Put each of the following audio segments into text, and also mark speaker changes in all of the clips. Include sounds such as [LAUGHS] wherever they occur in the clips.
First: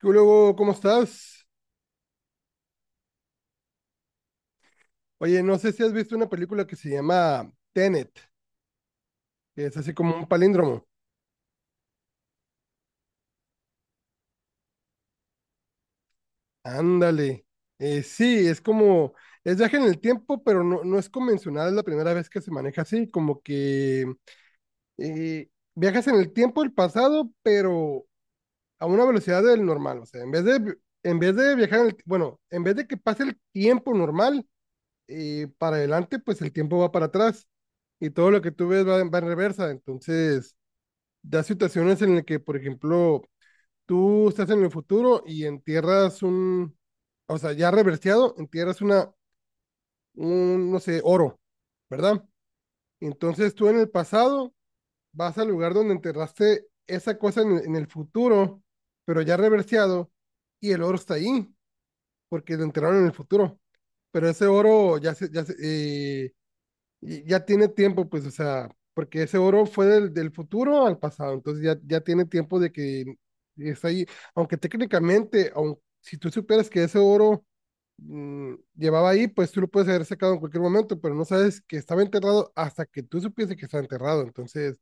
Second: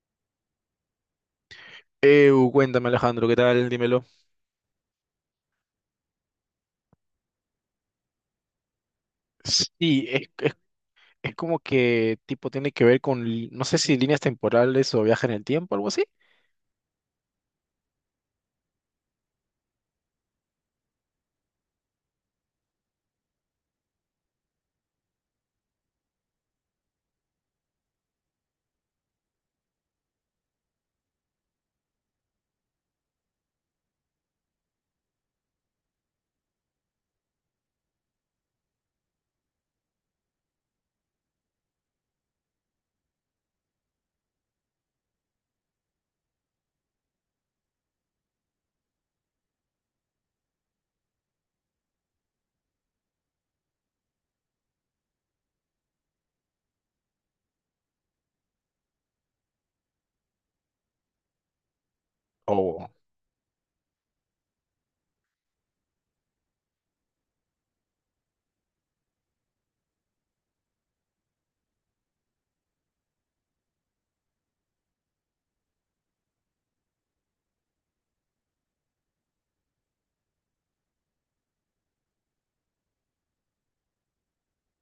Speaker 1: ¿Qué luego? ¿Cómo estás?
Speaker 2: Cuéntame Alejandro, ¿qué tal? Dímelo.
Speaker 1: Oye, no sé si has visto una película que se llama Tenet, que es así
Speaker 2: Sí,
Speaker 1: como un palíndromo.
Speaker 2: es como que tipo tiene que ver con, no sé si líneas temporales o viaje en el tiempo, algo así.
Speaker 1: Ándale. Sí, es viaje en el tiempo, pero no es convencional. Es la primera vez que se maneja así, como que eh, viajas en el tiempo, el pasado, pero a una velocidad del normal. O sea, en vez de viajar, bueno, en vez de que pase el tiempo normal para adelante, pues el tiempo va para atrás y todo lo que tú ves va en reversa. Entonces da situaciones en las que, por ejemplo, tú estás en el futuro y o sea, ya reverseado, entierras un, no sé, oro, ¿verdad? Entonces tú en el pasado vas al lugar donde enterraste esa cosa en el futuro, pero ya reverseado, y el oro está ahí porque lo
Speaker 2: O...
Speaker 1: enterraron en el futuro. Pero ese oro y ya tiene tiempo, pues, o sea, porque ese oro fue del futuro al pasado, entonces ya tiene tiempo de que está ahí, aunque técnicamente, aun, si tú supieras que ese oro llevaba ahí, pues tú lo puedes haber sacado en cualquier momento, pero no sabes que estaba enterrado hasta que tú supieses que estaba enterrado. Entonces,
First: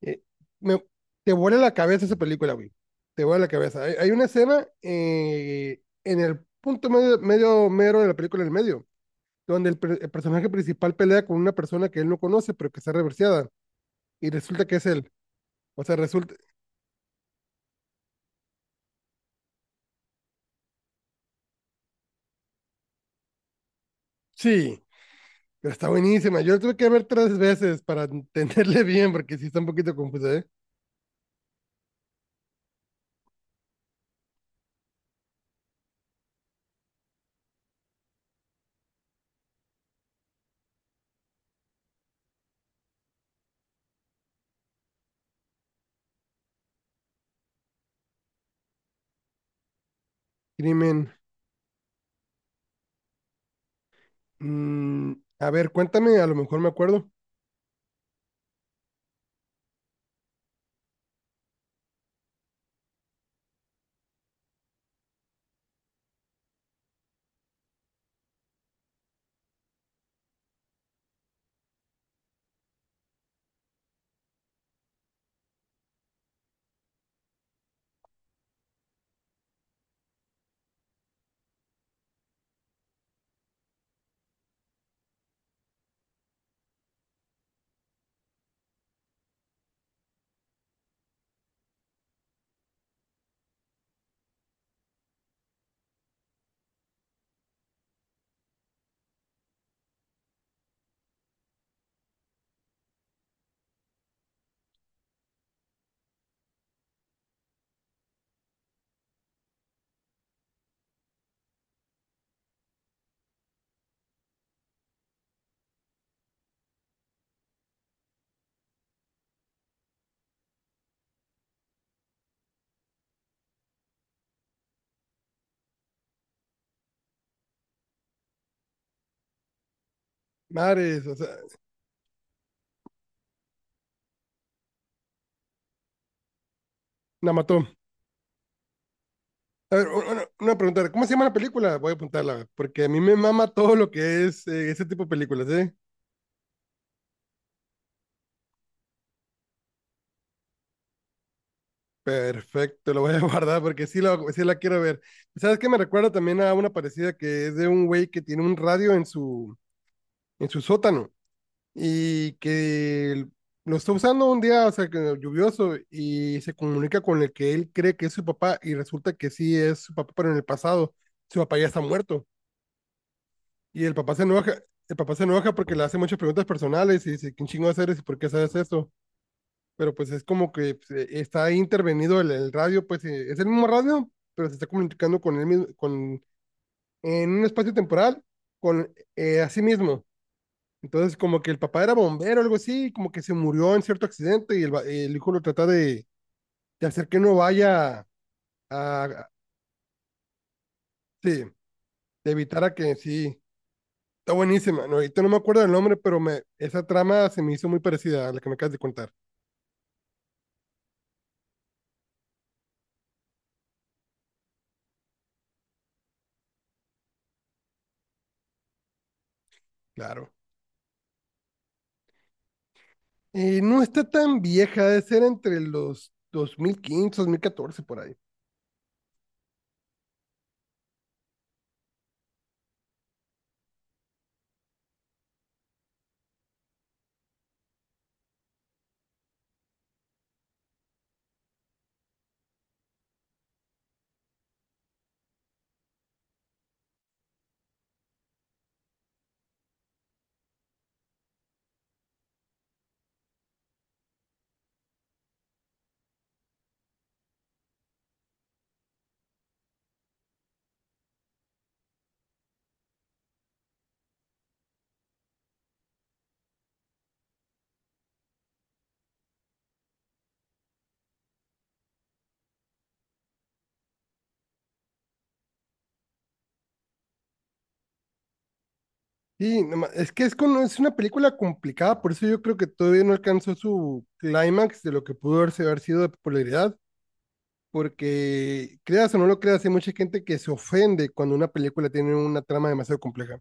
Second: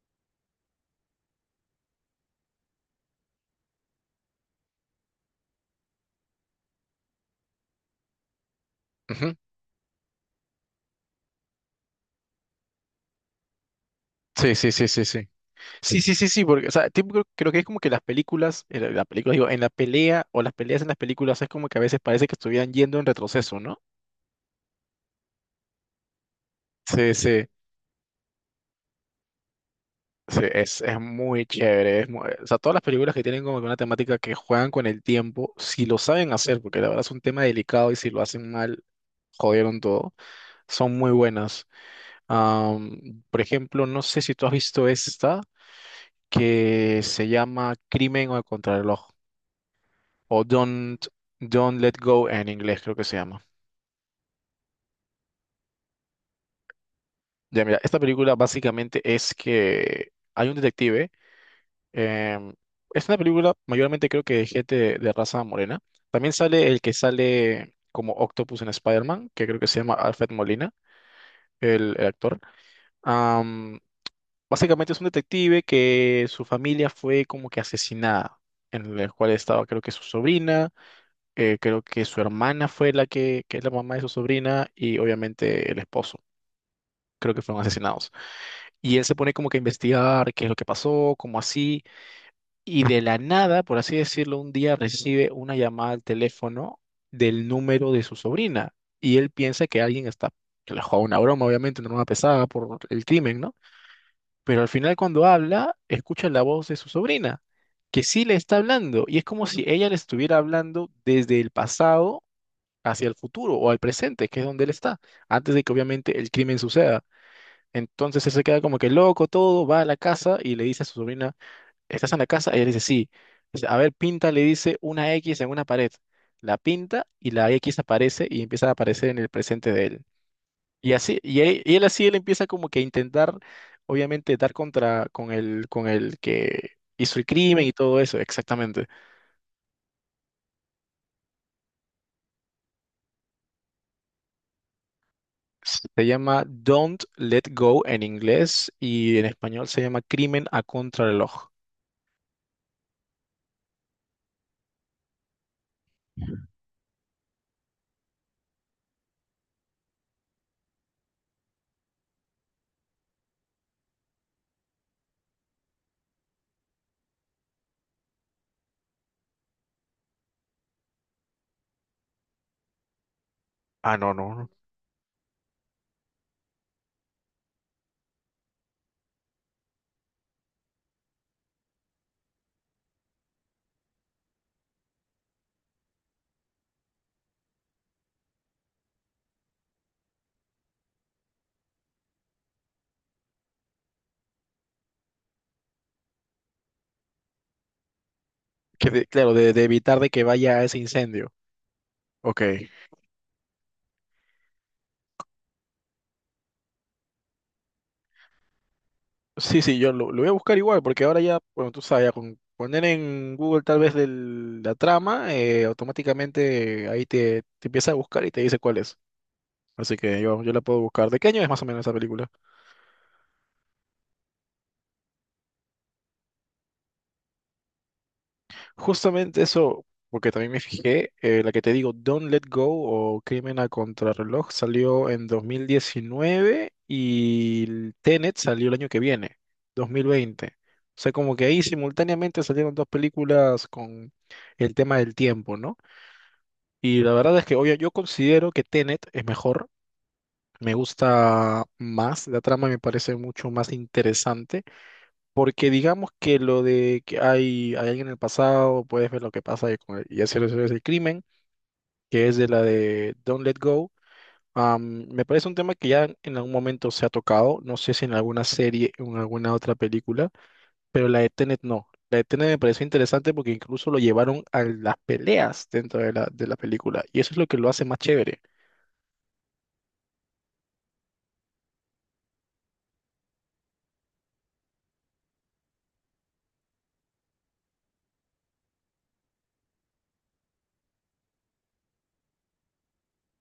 Speaker 1: eh, me- te vuela la cabeza esa película, güey, te vuela la cabeza. Hay una escena, en el punto medio, medio mero de la película, en el medio,
Speaker 2: Ujú.
Speaker 1: donde el personaje principal pelea con una persona que él no conoce, pero que está reverseada, y
Speaker 2: Sí,
Speaker 1: resulta
Speaker 2: sí,
Speaker 1: que es
Speaker 2: sí, sí,
Speaker 1: él.
Speaker 2: sí.
Speaker 1: O sea,
Speaker 2: Sí, sí, sí,
Speaker 1: resulta,
Speaker 2: sí, porque, o sea, tipo, creo que es como que las películas, en la película, digo, en la pelea o las peleas en las películas es como que a veces parece que estuvieran yendo en retroceso, ¿no?
Speaker 1: sí, pero está buenísima. Yo la tuve que ver
Speaker 2: Sí,
Speaker 1: tres
Speaker 2: sí,
Speaker 1: veces para entenderle [LAUGHS] bien, porque sí está un poquito confusa,
Speaker 2: sí,
Speaker 1: ¿eh?
Speaker 2: es muy chévere. Es muy- o sea, todas las películas que tienen como que una temática que juegan con el tiempo, si lo saben hacer, porque la verdad es un tema delicado y si lo hacen mal, jodieron todo. Son muy buenas. Por ejemplo, no sé si tú has visto esta que se llama Crimen o el Contrarreloj o
Speaker 1: Crimen.
Speaker 2: Don't Let Go en inglés, creo que se llama.
Speaker 1: mm, a ver, cuéntame, a lo mejor me acuerdo.
Speaker 2: Ya, mira, esta película básicamente es que hay un detective. em, es una película mayormente creo que de gente de raza morena. También sale el que sale como Octopus en Spider-Man, que creo que se llama Alfred Molina, el actor. Básicamente es un detective que su familia fue como que asesinada, en el cual estaba creo que su sobrina, creo que su hermana fue la que es la mamá de su sobrina y obviamente el esposo, creo que fueron asesinados. Y él se pone como que a investigar qué es lo que pasó, cómo así, y de la nada, por así decirlo, un día recibe una llamada al teléfono del número de su sobrina y él piensa que alguien está, que le juega una broma, obviamente, una broma pesada por el crimen, ¿no? Pero al final cuando habla, escucha la voz de su sobrina, que sí le está hablando, y es como si ella le estuviera hablando desde el pasado hacia el futuro o al presente, que es donde él está, antes de que obviamente el crimen suceda. Entonces él se queda como que loco todo, va a la casa y le dice a su sobrina, ¿estás en la casa? Ella le dice, sí. Dice, a ver, pinta, le dice una X en una pared. La pinta y la X aparece y empieza a aparecer en el presente de él. Y
Speaker 1: Mares, o
Speaker 2: así,
Speaker 1: sea,
Speaker 2: y él, y él empieza como que a intentar, obviamente, dar contra con el que hizo el
Speaker 1: la
Speaker 2: crimen
Speaker 1: mató.
Speaker 2: y todo eso, exactamente.
Speaker 1: A ver, una pregunta, ¿cómo se llama la película? Voy a apuntarla, porque a mí me mama todo lo que es ese tipo de películas, ¿eh?
Speaker 2: Se llama Don't Let Go en inglés y en español se llama Crimen a Contrarreloj.
Speaker 1: Perfecto, lo voy a [LAUGHS] guardar porque sí, lo, sí la quiero ver. ¿Sabes qué? Me recuerda también a una parecida que es de un güey que tiene un radio en su sótano, y que lo está usando un día, o sea, que lluvioso, y se comunica con el que él cree que es su papá, y resulta que sí es su papá, pero en el pasado su papá ya está muerto, y el
Speaker 2: Ah, no,
Speaker 1: papá se
Speaker 2: no, no.
Speaker 1: enoja. El papá se enoja porque le hace muchas preguntas personales y dice, ¿quién chingo eres y por qué sabes esto? Pero pues es como que pues, está intervenido el radio, pues es el mismo radio, pero se está comunicando con él mismo, con, en un espacio temporal, con a sí mismo. Entonces, como que el papá era bombero, o algo así, como que se murió en cierto accidente, y el hijo lo trata de hacer que no vaya
Speaker 2: Que
Speaker 1: a,
Speaker 2: claro, de evitar de que vaya a ese incendio.
Speaker 1: sí, de
Speaker 2: Ok.
Speaker 1: evitar a que sí. Está buenísima. No, ahorita no me acuerdo del nombre, pero me, esa trama se me hizo muy parecida a la que me acabas de contar.
Speaker 2: Sí, sí, lo voy a buscar igual, porque ahora ya, bueno, tú sabes, ya con poner en Google tal vez la trama, automáticamente ahí te empieza a buscar y te dice cuál es. Así que
Speaker 1: Claro.
Speaker 2: yo la puedo buscar. ¿De qué año es más o menos esa película?
Speaker 1: No está tan vieja, debe ser entre los 2015, 2014, por ahí.
Speaker 2: Justamente eso, porque también me fijé, la que te digo, Don't Let Go o Crimen a Contrarreloj salió en 2019 y el Tenet salió el año que viene, 2020. O sea, como que ahí simultáneamente salieron dos películas con el tema del tiempo, ¿no? Y la verdad es que, oye, yo considero que Tenet es mejor, me gusta más, la trama me parece mucho más interesante. Porque digamos que lo de que hay alguien en el pasado, puedes ver lo que pasa y, y hacer eso es el crimen, que es de la de Don't Let Go. Me parece un tema que ya en algún momento se ha tocado, no sé si en alguna serie o en alguna otra película, pero la de Tenet no. La de Tenet me pareció interesante porque incluso lo llevaron a las peleas dentro de la película y eso es lo que lo hace más chévere.
Speaker 1: Sí, no ma- es que es una película complicada, por eso yo creo que todavía no alcanzó su clímax de lo que pudo haber sido de popularidad, porque creas o no lo creas, hay mucha gente que se ofende cuando una película tiene una trama demasiado compleja.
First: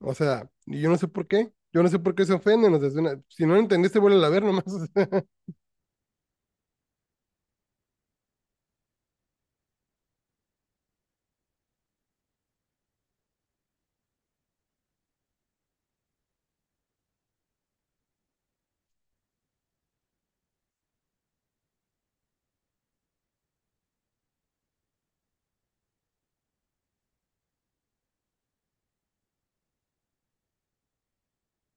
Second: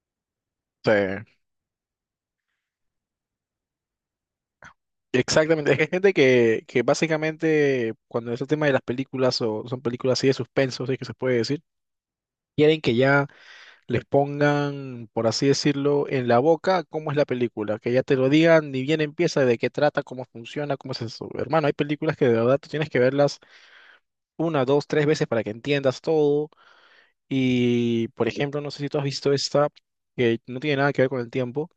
Speaker 1: O sea, y yo no sé por
Speaker 2: Sí.
Speaker 1: qué, yo no sé por qué se ofenden, o sea, es una- si no lo entendiste, vuelve a ver nomás. [LAUGHS] O sea,
Speaker 2: Exactamente, es que hay gente que básicamente cuando es el tema de las películas o son películas así de suspenso, si es que se puede decir, quieren que ya les pongan, por así decirlo, en la boca cómo es la película, que ya te lo digan ni bien empieza, de qué trata, cómo funciona, cómo es eso. Hermano, hay películas que de verdad tú tienes que verlas una, dos, tres veces para que entiendas todo. Y, por ejemplo, no sé si tú has visto esta, que no tiene nada que ver con el tiempo,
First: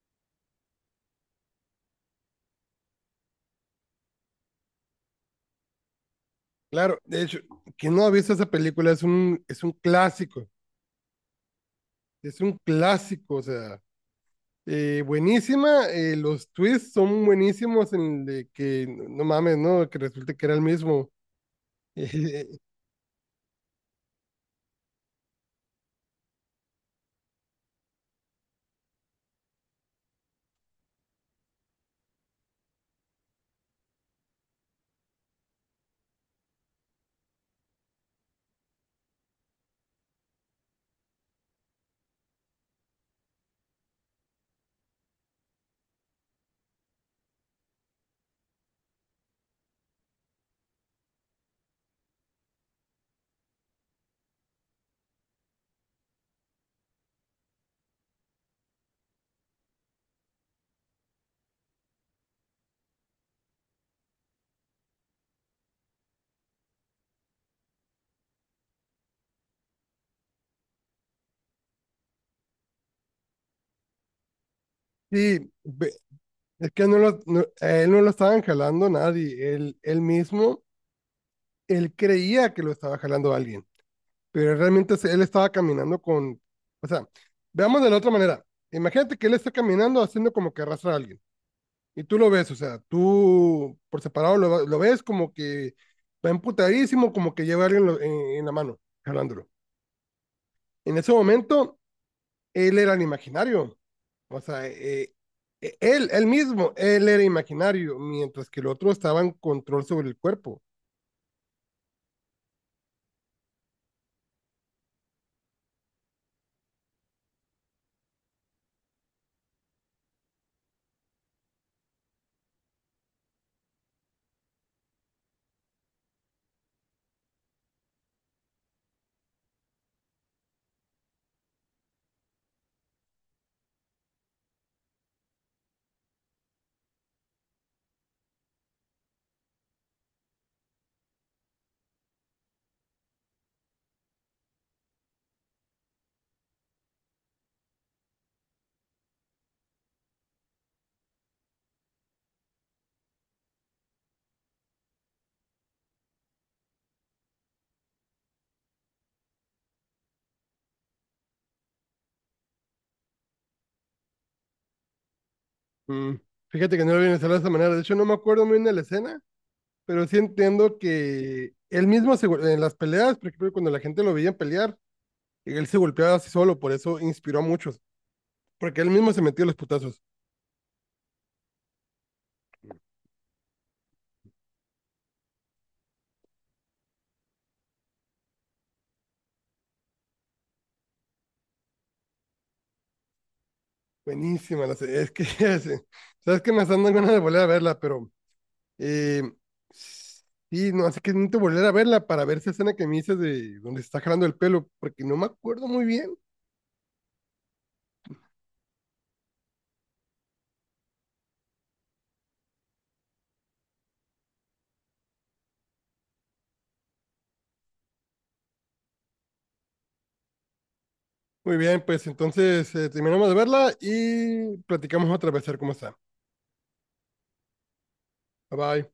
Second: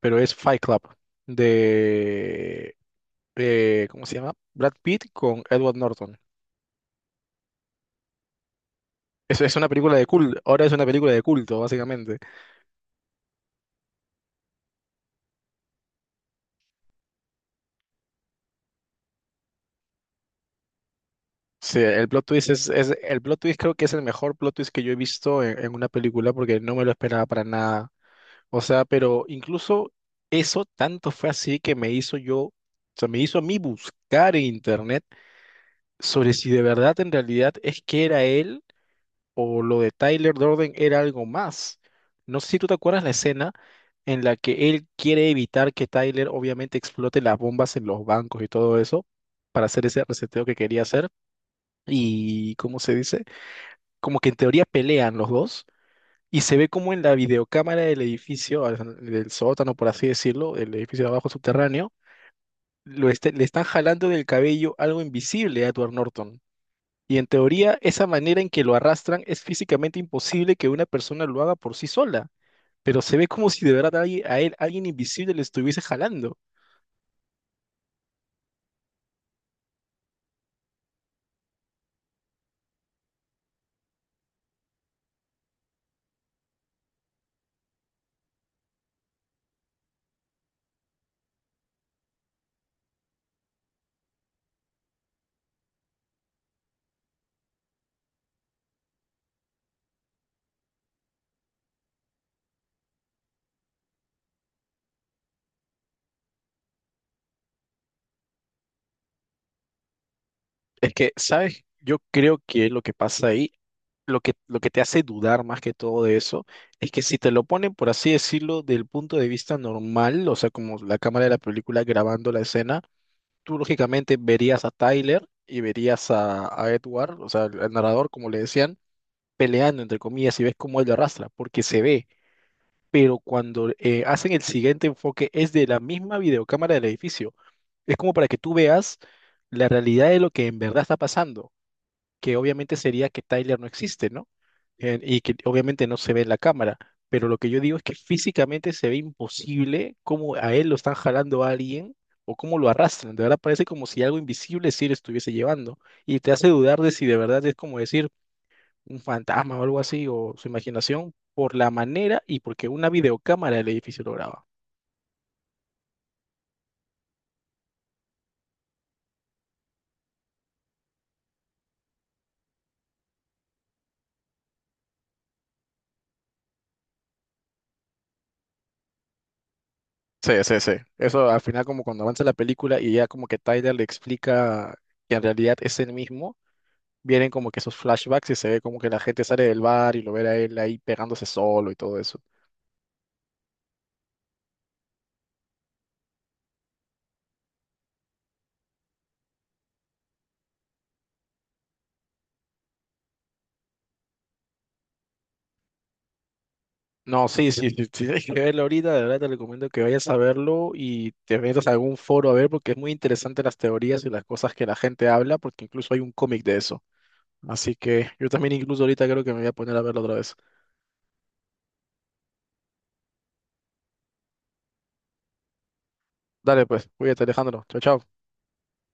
Speaker 2: pero es Fight Club de ¿cómo se llama? Brad Pitt con Edward Norton.
Speaker 1: claro, de hecho, quien no ha visto esa película es
Speaker 2: Es,
Speaker 1: un,
Speaker 2: es
Speaker 1: es
Speaker 2: una
Speaker 1: un
Speaker 2: película de culto,
Speaker 1: clásico,
Speaker 2: ahora es una película de culto, básicamente.
Speaker 1: es un clásico, o sea. Buenísima, los twists son buenísimos en el de que, no mames, ¿no? Que resulte que era el mismo.
Speaker 2: Sí,
Speaker 1: [LAUGHS]
Speaker 2: el plot
Speaker 1: Eh,
Speaker 2: twist es- el plot twist creo que es el mejor plot twist que yo he visto en una película porque no me lo esperaba para nada. O sea, pero incluso eso tanto fue así que me hizo yo, o sea, me hizo a mí buscar en internet sobre si de verdad en realidad es que era él o lo de Tyler Durden era algo más. No sé si tú te acuerdas la escena en la que él quiere evitar que Tyler obviamente explote las bombas en los bancos y todo eso para hacer ese reseteo que quería hacer. Y, ¿cómo se dice? Como que en teoría pelean los dos y se ve como en la videocámara del edificio, del sótano, por así decirlo, el edificio de abajo subterráneo, le están jalando del cabello algo invisible a Edward Norton. Y en teoría, esa manera en que lo arrastran es físicamente imposible que una persona lo haga por sí sola, pero se ve como si de verdad alguien- a él alguien invisible le
Speaker 1: sí,
Speaker 2: estuviese jalando.
Speaker 1: es que no lo, no- a él no lo estaban jalando nadie, él mismo. Él creía que lo estaba jalando alguien, pero realmente él estaba caminando con, o sea, veamos de la otra manera. Imagínate que él está caminando haciendo como que arrastra a alguien, y tú lo ves, o sea, tú por separado lo ves como que va emputadísimo, como que lleva a alguien en la mano, jalándolo. En ese momento, él era el imaginario. O sea, él, él mismo, él era imaginario, mientras que el otro estaba en control sobre el cuerpo.
Speaker 2: Es que, ¿sabes? Yo creo que lo que pasa ahí, lo que te hace dudar más que todo de eso, es que si te lo ponen, por así decirlo, del punto de vista normal, o sea, como la cámara de la película grabando la escena, tú lógicamente verías a Tyler y verías a Edward, o sea, el narrador, como le decían, peleando, entre comillas, y ves cómo él lo arrastra, porque se ve. Pero cuando hacen el siguiente enfoque es de la misma videocámara del edificio. Es como para que tú veas la realidad de lo que en verdad está pasando, que obviamente sería que Tyler no existe, ¿no? Y que obviamente no se ve en la cámara, pero lo que yo digo es que físicamente se ve imposible cómo a él lo están jalando a alguien o cómo lo arrastran. De verdad parece como si algo invisible sí lo estuviese llevando y te hace dudar de si de verdad es como decir un fantasma o algo así, o su imaginación, por la manera y porque una videocámara del edificio lo graba.
Speaker 1: Mm, Fíjate que no lo viene a hacer de esa manera. De hecho, no me acuerdo muy bien de la escena, pero sí entiendo que él mismo en las peleas, por ejemplo, cuando la gente lo veía pelear, él se golpeaba así solo, por eso inspiró a muchos, porque él mismo se metió los putazos.
Speaker 2: Sí, sí, sí. Eso al final como cuando avanza la película y ya como que Tyler le explica que en realidad es él mismo, vienen como que esos flashbacks y se ve como que la gente sale del bar y lo ve a él ahí pegándose solo y todo eso.
Speaker 1: Buenísima es que, [LAUGHS] sabes que me están dando ganas de volver a verla, pero Eh, sí, no, así que necesito volver a verla para ver esa escena que me dices de donde se está jalando el pelo, porque no me acuerdo muy bien.
Speaker 2: No, sí, sí, sí, sí, tienes que verlo ahorita, de verdad te recomiendo que vayas a verlo y te metas a algún foro a ver porque es muy interesante las teorías y las cosas que la gente habla porque incluso hay un cómic de eso. Así que yo también incluso ahorita creo que me voy a poner a verlo otra vez.
Speaker 1: Muy bien, pues entonces terminamos de verla y platicamos otra vez a ver cómo está.
Speaker 2: Dale pues, cuídate Alejandro. Chao, chao.
Speaker 1: Bye bye.